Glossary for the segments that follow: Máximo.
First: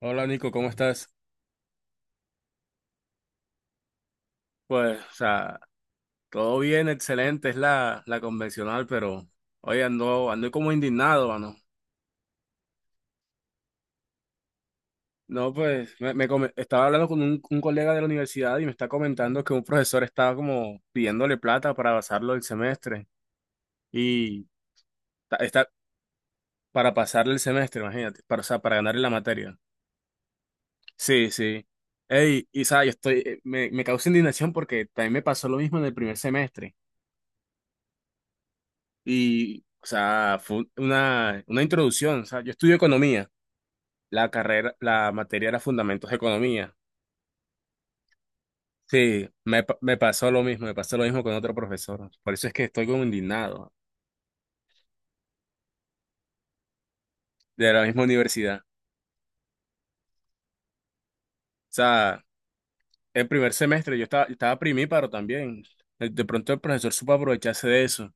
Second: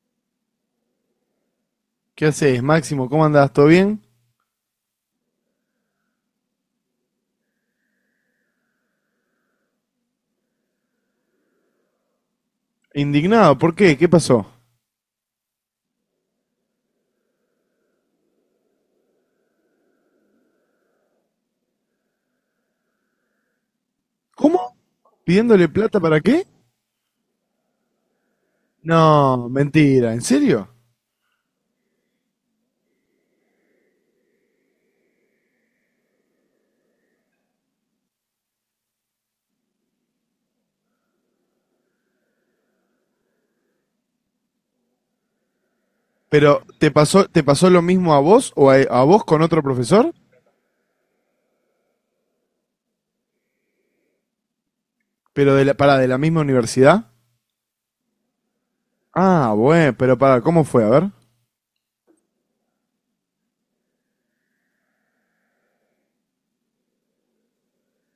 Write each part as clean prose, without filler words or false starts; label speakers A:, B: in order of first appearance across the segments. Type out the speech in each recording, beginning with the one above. A: Hola Nico, ¿cómo estás?
B: ¿Qué haces, Máximo? ¿Cómo andás? ¿Todo bien?
A: Pues, o sea, todo bien, excelente, es la convencional, pero hoy ando como indignado, mano.
B: Indignado, ¿por qué? ¿Qué pasó?
A: No, pues, estaba hablando con un colega de la universidad y me está comentando que un profesor estaba como pidiéndole plata para pasarlo el semestre y
B: ¿Cómo?
A: está
B: ¿Pidiéndole plata para qué?
A: para pasarle el semestre, imagínate, para, o sea, para ganarle la
B: No,
A: materia.
B: mentira, ¿en serio?
A: Sí, sí. Ey, y sabes, yo estoy, me causa indignación porque también me pasó lo mismo en el primer semestre. Y, o sea, fue una introducción. O sea, yo estudio economía. La carrera, la materia era fundamentos de
B: Pero
A: economía.
B: te pasó lo mismo a vos o a vos
A: Sí,
B: con otro
A: me
B: profesor?
A: pasó lo mismo, me pasó lo mismo con otro profesor. Por eso es que estoy como indignado
B: Pero para de la misma universidad.
A: de la misma universidad. O
B: Ah, bueno, pero para, ¿cómo fue? A ver.
A: sea, el primer semestre yo estaba primíparo también. De pronto el profesor supo aprovecharse de eso.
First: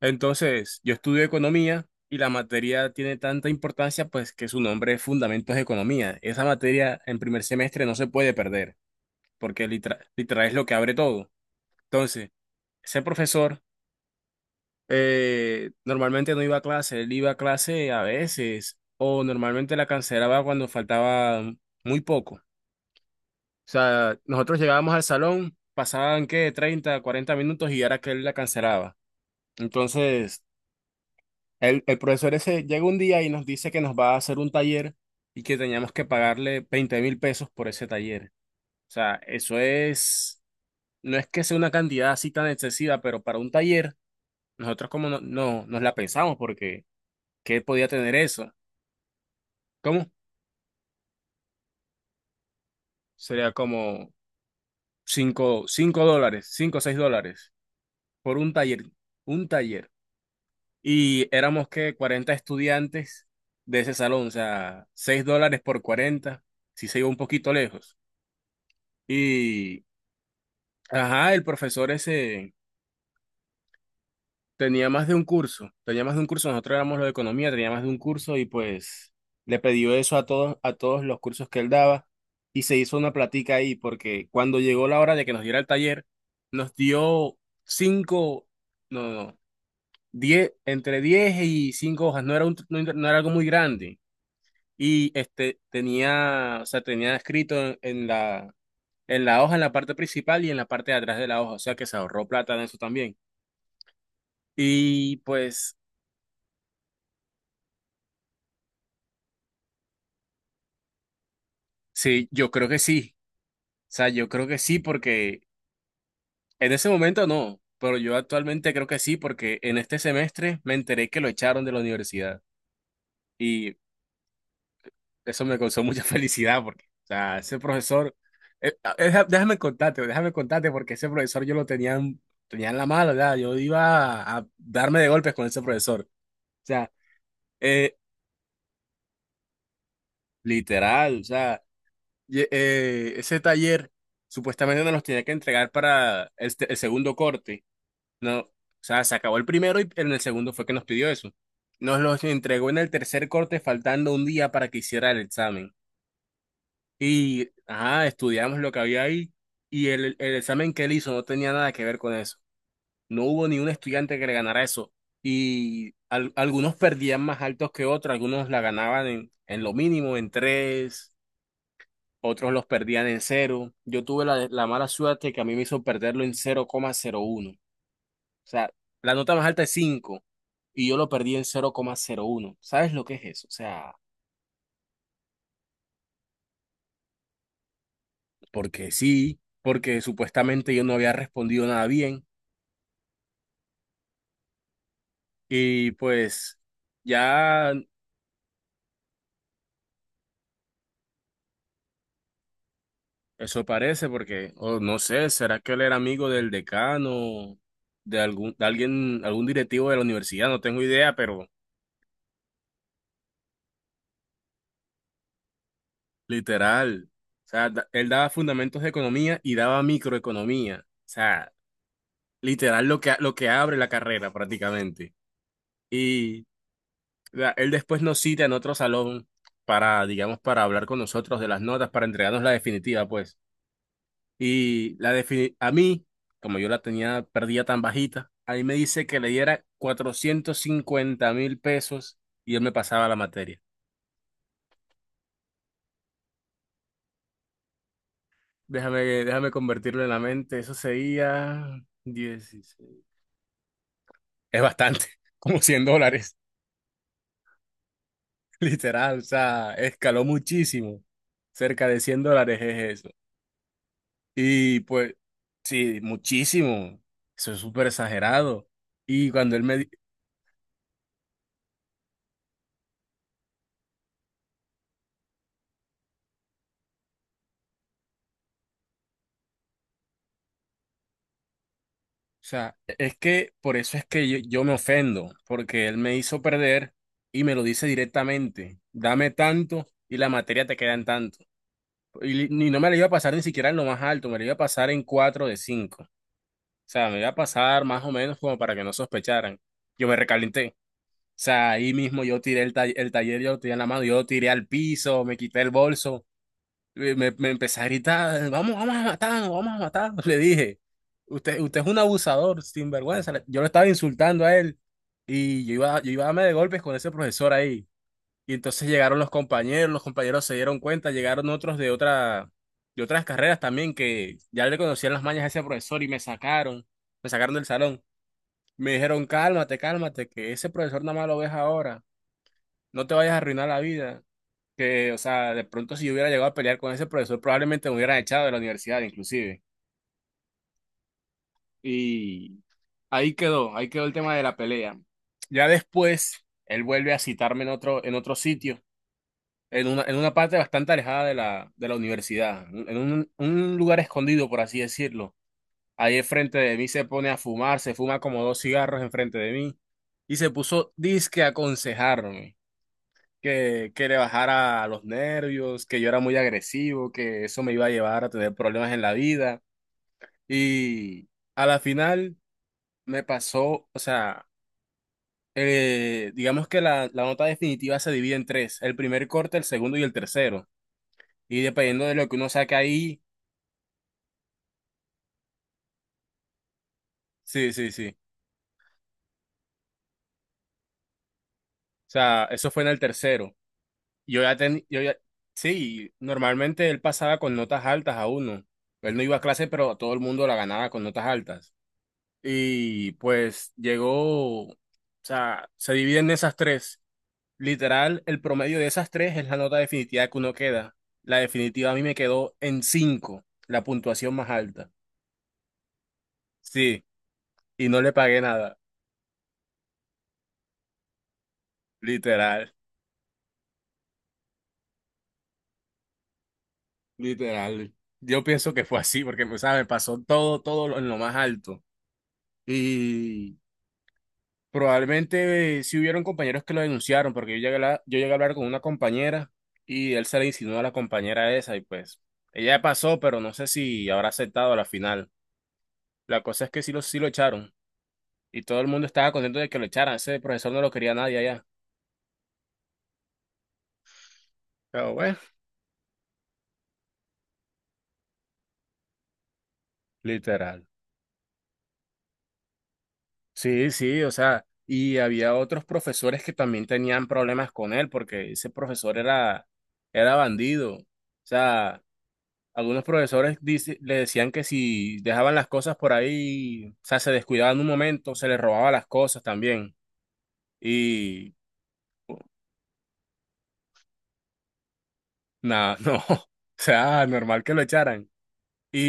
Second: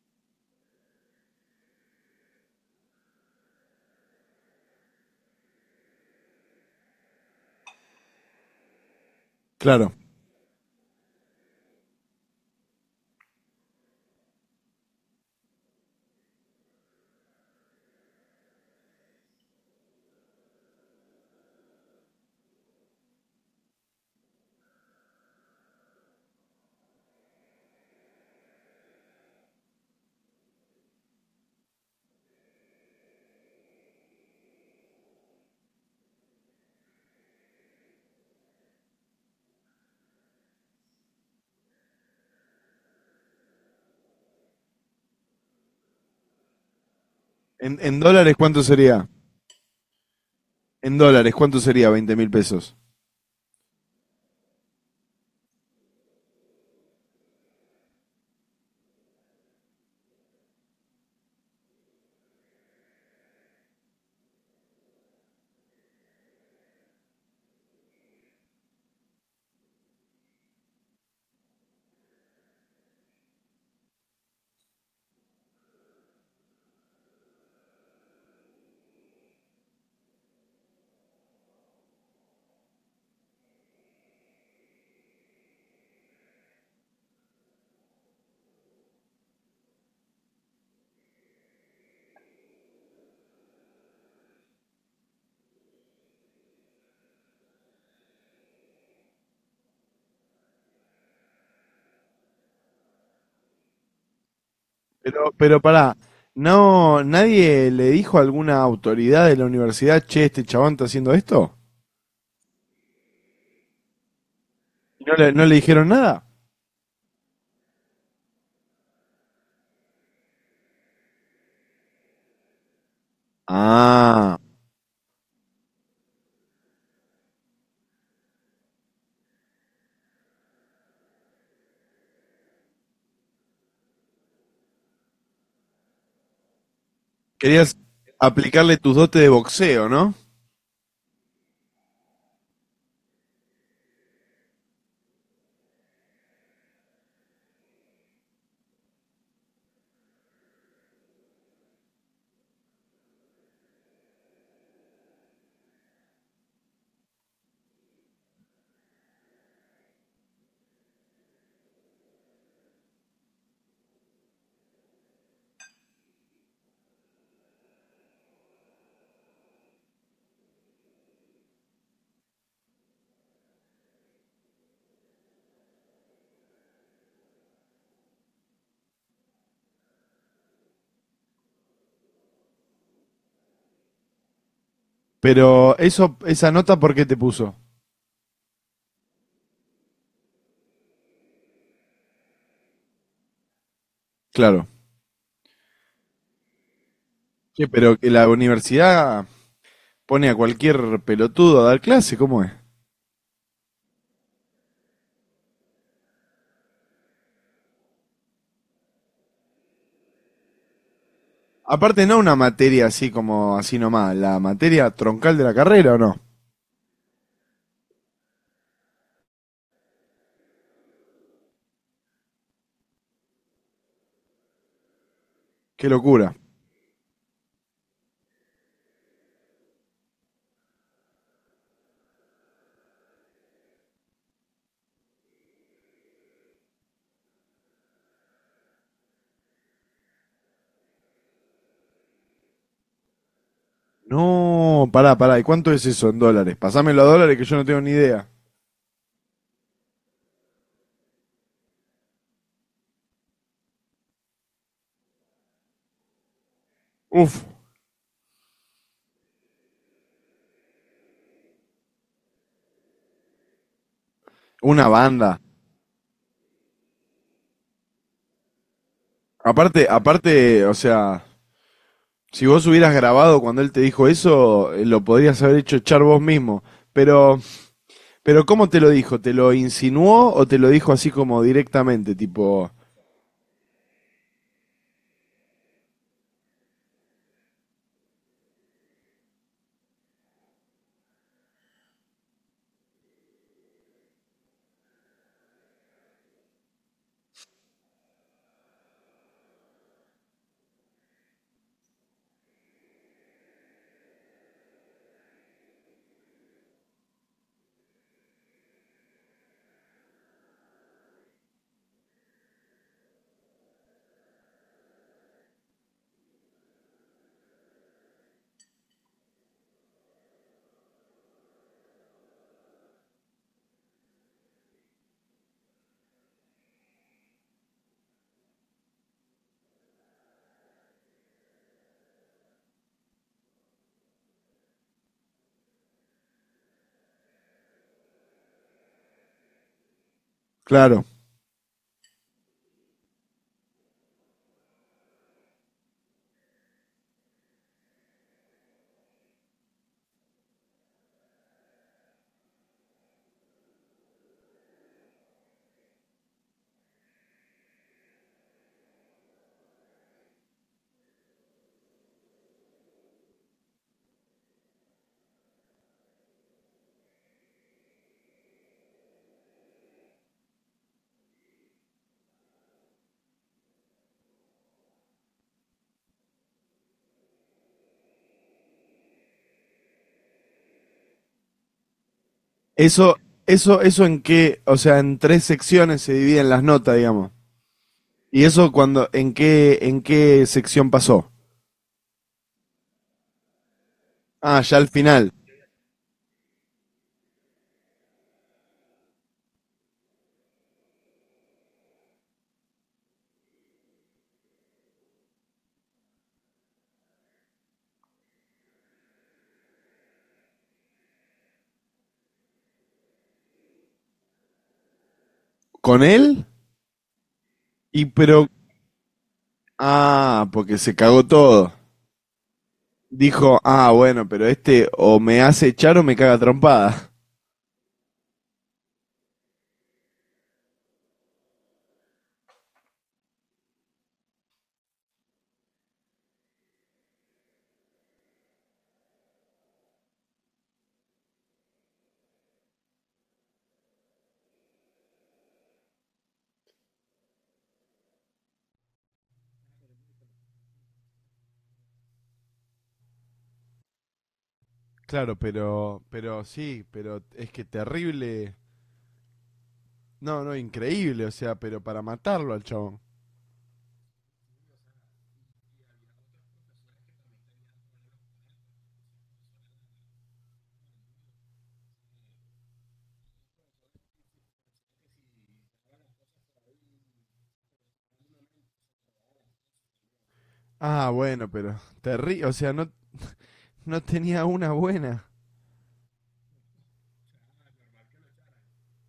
A: Entonces, yo estudio economía y la materia tiene tanta importancia, pues que su nombre es Fundamentos de Economía. Esa materia en primer semestre no se puede perder, porque
B: Claro.
A: literal, literal es lo que abre todo. Entonces, ese profesor, normalmente no iba a clase, él iba a clase a veces, o normalmente la cancelaba cuando faltaba muy poco. O sea, nosotros llegábamos al salón, pasaban que 30 40 minutos y era que él la cancelaba. Entonces, el profesor ese llega un día y nos dice que nos va a hacer un taller y que teníamos que pagarle 20.000 pesos por ese taller. O sea, eso es, no es que sea una cantidad así tan excesiva, pero para un taller, nosotros como no, no nos la pensamos, porque ¿qué
B: En,
A: podía
B: en
A: tener
B: dólares
A: eso?
B: ¿cuánto sería?
A: ¿Cómo?
B: En dólares, ¿cuánto sería 20.000 pesos?
A: Sería como dólares, 5 o 6 dólares por un taller, un taller. Y éramos que 40 estudiantes de ese salón, o sea, 6 dólares por 40, si se iba un poquito lejos. Y, ajá, el profesor ese tenía más de un curso, tenía más de un curso, nosotros éramos lo de economía, tenía más de un curso y pues le pidió eso a todos los cursos que él daba y se hizo una platica ahí porque cuando llegó la hora de que nos diera el taller, nos dio cinco, no, no, no, 10, entre diez y cinco hojas, no era un, no, era, no era algo muy grande y este tenía, o sea, tenía escrito en, en la hoja, en la parte principal y en la parte de atrás de la hoja, o sea que se ahorró plata en eso también. Y
B: Pero, pero
A: pues
B: para, no, nadie le dijo a alguna autoridad de la universidad, che, este chabón está haciendo esto.
A: sí, yo creo que sí. O sea, yo creo que sí
B: ¿Y
A: porque
B: no le dijeron nada?
A: en ese momento no, pero yo actualmente creo que sí porque en este semestre me enteré que lo echaron de la universidad y
B: Ah,
A: eso me causó mucha felicidad porque, o sea, ese profesor, déjame contarte porque ese profesor yo lo tenía, tenía en la mala, ¿verdad? Yo iba a darme de golpes con ese profesor. O sea,
B: querías
A: eh,
B: aplicarle tus dotes de boxeo, ¿no?
A: literal, o sea, y- ese taller supuestamente nos los tenía que entregar para el segundo corte. No, o sea, se acabó el primero y en el segundo fue que nos pidió eso. Nos los entregó en el tercer corte faltando un día para que hiciera el examen. Y, ajá, estudiamos lo que había ahí y el examen que él hizo no tenía nada que ver con eso. No hubo ni un estudiante que le ganara eso. Y algunos perdían más altos que otros, algunos la ganaban en lo mínimo, en tres, otros los perdían en cero. Yo tuve la mala suerte que a mí me hizo perderlo en cero cero coma cero uno. O sea, la nota más alta es 5 y yo lo perdí en cero cero coma cero uno. ¿Sabes lo que es eso? O sea,
B: Pero eso, esa nota, ¿por qué te puso?
A: porque sí, porque supuestamente yo no había respondido nada bien
B: Claro.
A: y pues
B: ¿Qué,
A: ya
B: pero que la universidad pone a cualquier pelotudo a dar clase? ¿Cómo es?
A: eso parece porque, o no sé, ¿será que él era amigo del decano, de algún, de alguien, algún directivo de la universidad? No tengo idea, pero
B: Aparte, no una materia así como así nomás, la materia troncal de la carrera, ¿o no?
A: literal. O sea, él daba fundamentos de economía y daba microeconomía. O sea, literal lo que abre la carrera prácticamente.
B: Qué locura.
A: Y él después nos cita en otro salón para, digamos, para hablar con nosotros de las notas, para entregarnos la definitiva, pues. Y a mí, como yo la tenía perdida tan bajita, a mí me dice que le diera 450.000 pesos y él me pasaba la materia.
B: No, pará, pará, ¿y cuánto es eso en dólares? Pasámelo a dólares que yo no tengo ni idea.
A: Déjame convertirlo en la mente, eso sería 16. Es bastante, como 100 dólares,
B: Uf,
A: literal, o sea, escaló muchísimo. Cerca de 100 dólares es eso. Y
B: una
A: pues,
B: banda.
A: sí, muchísimo. Eso es súper exagerado. Y cuando él me...
B: Aparte,
A: di-
B: aparte, o sea, si vos hubieras grabado cuando él te dijo eso, lo podrías haber hecho echar vos mismo. Pero, pero ¿cómo te lo dijo? ¿Te lo insinuó o te lo dijo así como directamente?
A: O
B: Tipo,
A: sea, es que por eso es que yo me ofendo, porque él me hizo perder y me lo dice directamente. Dame tanto y la materia te queda en tanto. Y, ni no me la iba a pasar ni siquiera en lo más alto, me la iba a pasar en 4 de cinco. O sea, me iba a pasar más o menos como para que no sospecharan. Yo me recalenté. O sea, ahí mismo yo tiré el taller, yo lo tiré en la mano, yo lo tiré al piso, me quité el bolso. Me empecé a gritar, vamos, vamos a matarnos, vamos a matarnos. Le dije, usted es un abusador, sinvergüenza. Yo lo estaba insultando a él y yo iba a darme de golpes con ese profesor ahí. Y entonces llegaron los compañeros se dieron cuenta, llegaron otros de otras carreras también que ya le conocían las mañas a ese profesor y me sacaron del salón. Me dijeron, cálmate, cálmate, que ese profesor nada más lo ves ahora, no te vayas a arruinar la vida, que, o sea, de pronto si yo hubiera llegado a pelear con ese profesor, probablemente me hubieran echado de la universidad, inclusive.
B: claro.
A: Y ahí quedó el tema de la pelea. Ya después, él vuelve a citarme en otro sitio, en una parte bastante alejada de de la universidad, en un lugar escondido, por así decirlo. Ahí enfrente de mí se pone a fumar, se fuma como dos cigarros enfrente de mí y se puso disque a aconsejarme, que le bajara a los nervios, que yo era muy agresivo, que eso me iba a llevar a tener problemas en la vida. Y a la final me pasó, o sea, digamos que la nota definitiva se divide en tres, el primer corte, el segundo y el tercero. Y dependiendo de lo que uno saque
B: Eso,
A: ahí,
B: eso en qué, o sea, en tres secciones se dividen las notas, digamos.
A: sí, sí, sí.
B: Y eso cuando, en qué sección pasó?
A: O sea, eso fue en el tercero. Yo ya
B: Ah, ya
A: tenía,
B: al
A: yo ya,
B: final.
A: sí, normalmente él pasaba con notas altas a uno. Él no iba a clase, pero todo el mundo la ganaba con notas altas. Y pues llegó, o sea, se dividen esas tres. Literal, el promedio de esas tres es la nota definitiva que uno queda. La definitiva a mí me quedó en cinco, la puntuación más alta.
B: ¿Con él?
A: Sí, y no
B: Y
A: le pagué
B: pero,
A: nada.
B: ah, porque se cagó todo.
A: Literal,
B: Dijo, ah, bueno, pero este o me hace echar o me caga trompada.
A: literal. Yo pienso que fue así, porque, o sea, me pasó todo, en lo más alto. Y probablemente, sí hubieron compañeros que lo denunciaron, porque yo llegué a hablar con una compañera y él se le insinuó a la compañera esa y pues ella pasó, pero no sé si habrá aceptado a la final. La cosa es que sí lo echaron y todo el mundo estaba contento de que lo echaran. Ese profesor no lo quería nadie allá. Pero bueno,
B: Claro, pero sí, pero es que terrible. No, no,
A: literal.
B: increíble, o sea, pero para matarlo al chabón.
A: Sí, sí, o sea, y había otros profesores que también tenían problemas con él porque ese profesor era bandido. O sea, algunos profesores le decían que si dejaban las cosas por ahí, o sea, se descuidaban un momento, se les robaba las cosas también.
B: Ah, bueno,
A: Y
B: pero terrible, o sea, no, no tenía una buena.
A: nada, no, o sea, normal que lo echaran.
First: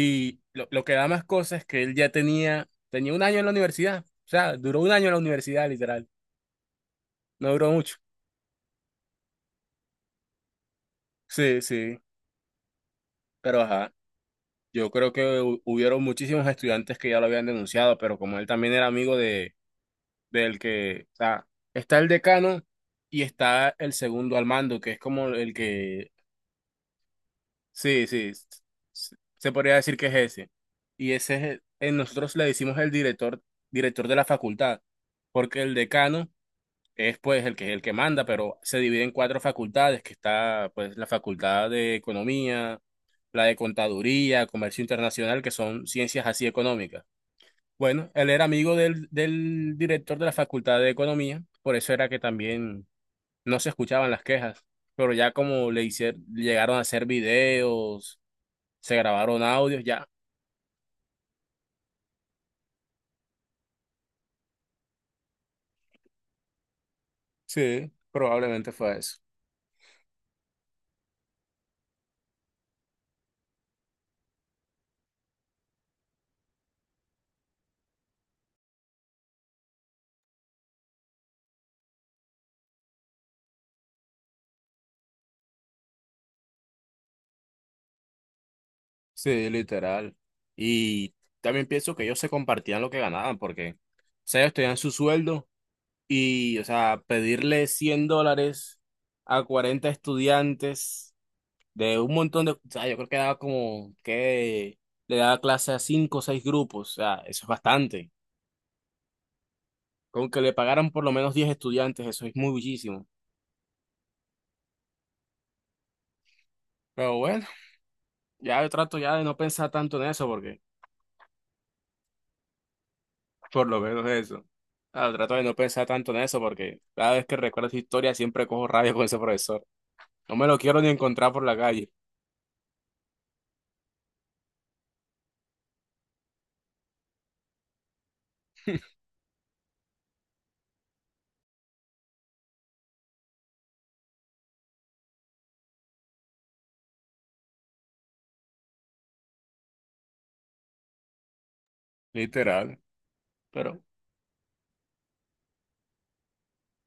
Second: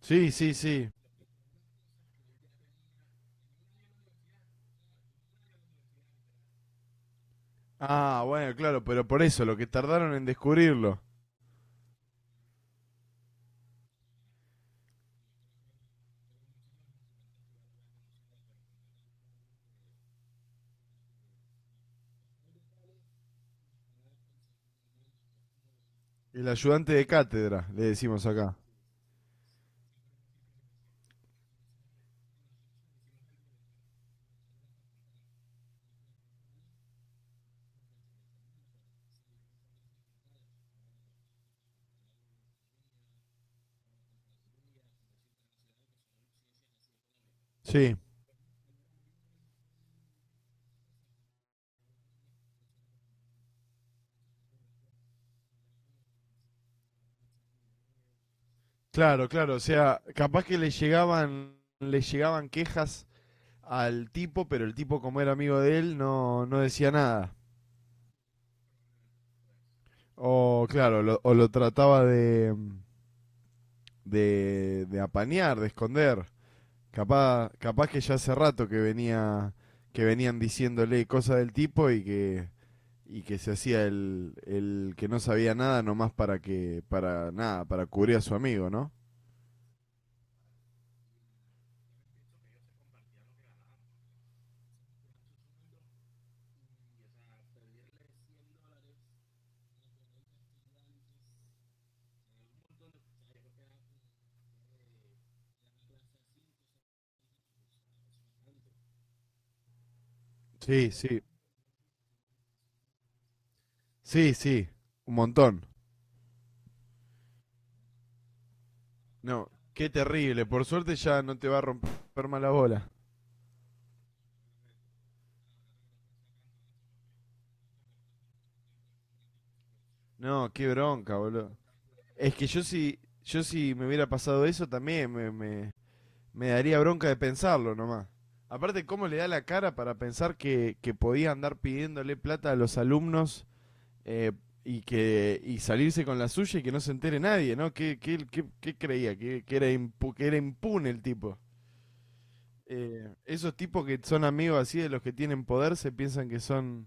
B: Sí, sí,
A: lo
B: sí.
A: que da más cosas es que él ya tenía un año en la universidad, o sea, duró un año en la universidad, literal, no duró mucho.
B: Ah, bueno, claro, pero por eso, lo que tardaron en descubrirlo.
A: Sí, sí, pero ajá, yo creo que hubieron muchísimos estudiantes que ya lo habían denunciado, pero como él también era amigo de del que, o sea, está el decano y está el segundo al mando, que es como el que,
B: El ayudante de cátedra, le
A: sí,
B: decimos
A: sí,
B: acá.
A: se podría decir que es ese. Y ese es, nosotros le decimos el director, director de la facultad, porque el decano es pues el que manda, pero se divide en cuatro facultades, que está pues la facultad de economía, la de contaduría, comercio internacional, que son ciencias así económicas.
B: Sí,
A: Bueno, él era amigo del director de la Facultad de Economía, por eso era que también no se escuchaban las quejas, pero ya como le hicieron, llegaron a hacer videos, se
B: claro,
A: grabaron
B: claro, o
A: audios,
B: sea,
A: ya.
B: capaz que le llegaban quejas al tipo, pero el tipo como era amigo de él no, no decía nada.
A: Sí, probablemente fue eso.
B: O claro, lo- o lo trataba de, de apañar, de esconder. Capaz, capaz que ya hace rato que venía, que venían diciéndole cosas del tipo y que se hacía el que no sabía nada nomás para que, para nada, para cubrir a su amigo, ¿no?
A: Sí, literal. Y también pienso que ellos se compartían lo que ganaban, porque, o sea, ellos tenían su sueldo y, o sea, pedirle 100 dólares a 40 estudiantes, de un montón de, o sea, yo creo que daba, como que le daba clase a cinco o seis grupos, o sea, eso es bastante. Con que le
B: Sí,
A: pagaran por lo
B: sí,
A: menos 10 estudiantes, eso es muy muchísimo.
B: sí, sí, un montón.
A: Pero bueno, ya yo trato ya de no
B: No,
A: pensar
B: qué
A: tanto en eso
B: terrible,
A: porque,
B: por suerte ya no te va a romper más la bola.
A: por lo menos eso. Ah, trato de no pensar tanto en eso porque cada vez que recuerdo esa historia siempre cojo rabia con ese profesor. No me
B: No,
A: lo
B: qué
A: quiero ni
B: bronca,
A: encontrar por la
B: boludo.
A: calle,
B: Es que yo si, yo si me hubiera pasado eso también me daría bronca de pensarlo nomás. Aparte, ¿cómo le da la cara para pensar que podía andar pidiéndole plata a los alumnos eh, y que y salirse con la suya y que no se entere nadie, ¿no? ¿Qué, qué, qué- qué creía? Que era impu- que era impune el tipo?
A: literal.
B: Esos
A: Pero,
B: tipos que son amigos así de los que tienen poder se piensan que son,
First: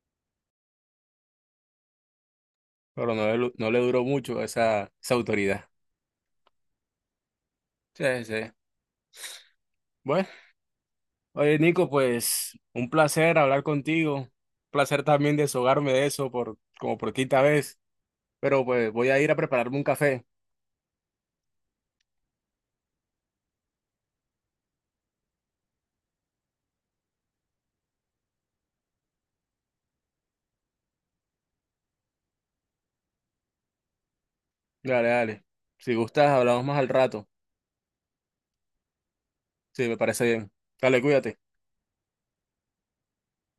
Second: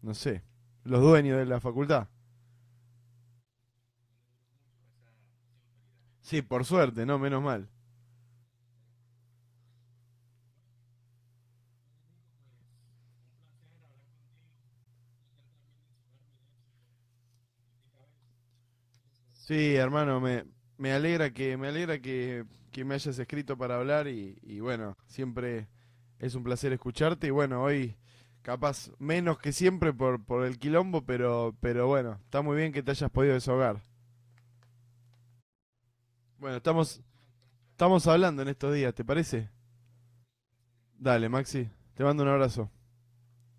B: no sé, los dueños de la facultad.
A: pero no, no le duró mucho esa, esa autoridad.
B: Sí, por suerte, ¿no? Menos mal.
A: Sí, sí. Bueno. Oye, Nico, pues un placer hablar contigo, placer también desahogarme de eso por, como por quinta vez, pero pues voy a ir a
B: Sí,
A: prepararme un
B: hermano,
A: café.
B: me, me alegra que me hayas escrito para hablar y bueno, siempre es un placer escucharte y bueno, hoy capaz menos que siempre por el quilombo, pero bueno, está muy bien que te hayas podido desahogar.
A: Dale, dale. Si gustas,
B: Bueno,
A: hablamos más al
B: estamos,
A: rato.
B: estamos hablando en estos días, ¿te parece?
A: Sí, me parece bien. Dale,
B: Dale,
A: cuídate.
B: Maxi, te mando un abrazo.